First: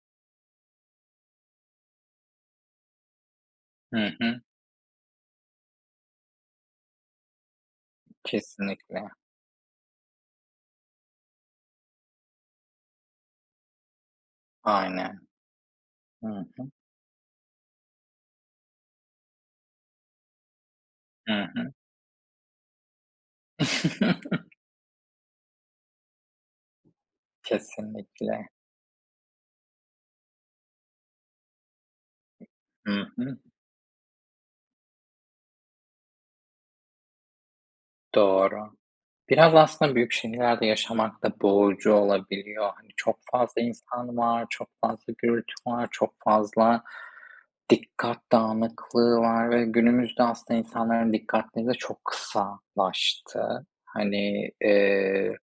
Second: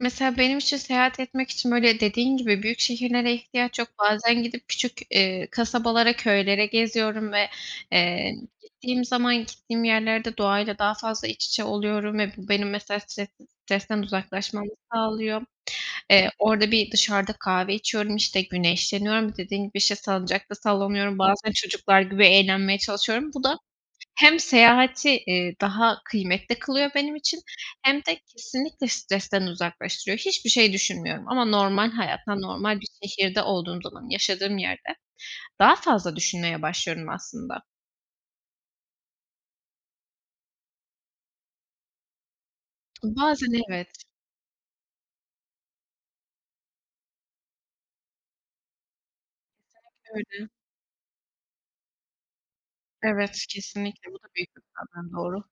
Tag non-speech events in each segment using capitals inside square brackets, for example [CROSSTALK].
Mesela benim için, seyahat etmek için böyle dediğin gibi büyük şehirlere ihtiyaç yok. Hı hı. Bazen gidip küçük, eee, kasabalara, köylere geziyorum ve, eee, gittiğim Kesinlikle. zaman gittiğim yerlerde doğayla daha fazla iç içe oluyorum ve bu benim mesela stres stresten uzaklaşmamı Aynen. sağlıyor. Hı Eee, hı. orada bir dışarıda kahve içiyorum, işte, güneşleniyorum. Dediğin gibi, işte, salıncakta sallanıyorum. Hı Bazen hı. çocuklar gibi eğlenmeye çalışıyorum. Bu da hem [CHUCKLES] seyahati, eee, daha kıymetli kılıyor benim için hem de Kesinlikle. kesinlikle stresten uzaklaştırıyor. Hiçbir şey düşünmüyorum. Ama normal hayatta, normal bir Hı hı. şehirde olduğum zaman, yaşadığım yerde daha fazla düşünmeye başlıyorum aslında. Doğru. Biraz aslında büyük şehirlerde yaşamak da boğucu olabiliyor. Hani çok Bazen, fazla evet. insan var, çok fazla gürültü var, çok fazla dikkat dağınıklığı var ve günümüzde Kesinlikle öyle. aslında insanların dikkatleri de çok Evet, kısalaştı. kesinlikle bu da büyük Hani, problem. eee, Doğru.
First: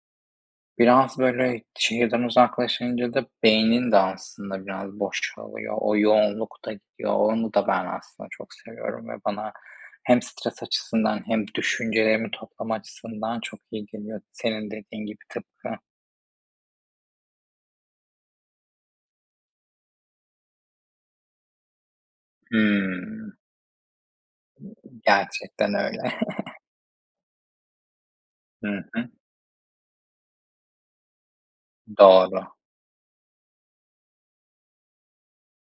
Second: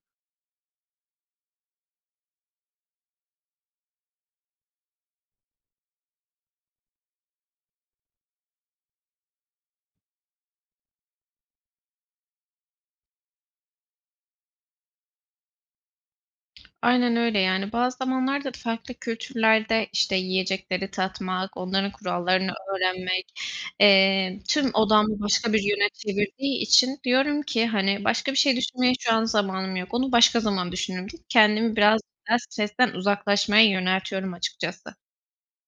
biraz böyle şehirden uzaklaşınca da beynin de aslında biraz boşalıyor. O yoğunluk da gidiyor. Onu da ben aslında çok seviyorum ve bana hem stres açısından hem düşüncelerimi toplama açısından çok iyi geliyor. Senin dediğin gibi tıpkı. Aynen öyle. Yani, bazı zamanlar da farklı kültürlerde, işte, yiyecekleri tatmak, onların kurallarını öğrenmek, Hımm. eee, tüm odağımı başka bir Gerçekten yöne öyle. çevirdiği için diyorum ki, "Hani, başka bir şey Hı düşünmeye hı. şu an zamanım yok. Onu başka zaman düşünürüm." Kendimi biraz daha Doğru. stresten uzaklaşmaya yöneltiyorum açıkçası.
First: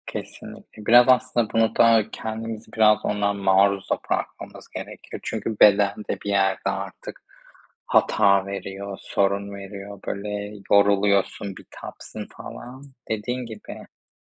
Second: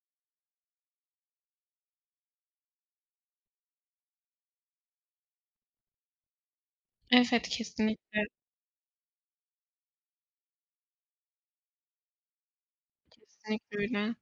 Kesinlikle. Biraz aslında bunu da kendimizi biraz ona maruz da bırakmamız gerekiyor. Çünkü beden de bir yerde artık Evet, kesinlikle. hata veriyor, sorun veriyor. Böyle yoruluyorsun, bitapsın falan. Dediğin Kesinlikle gibi. öyle.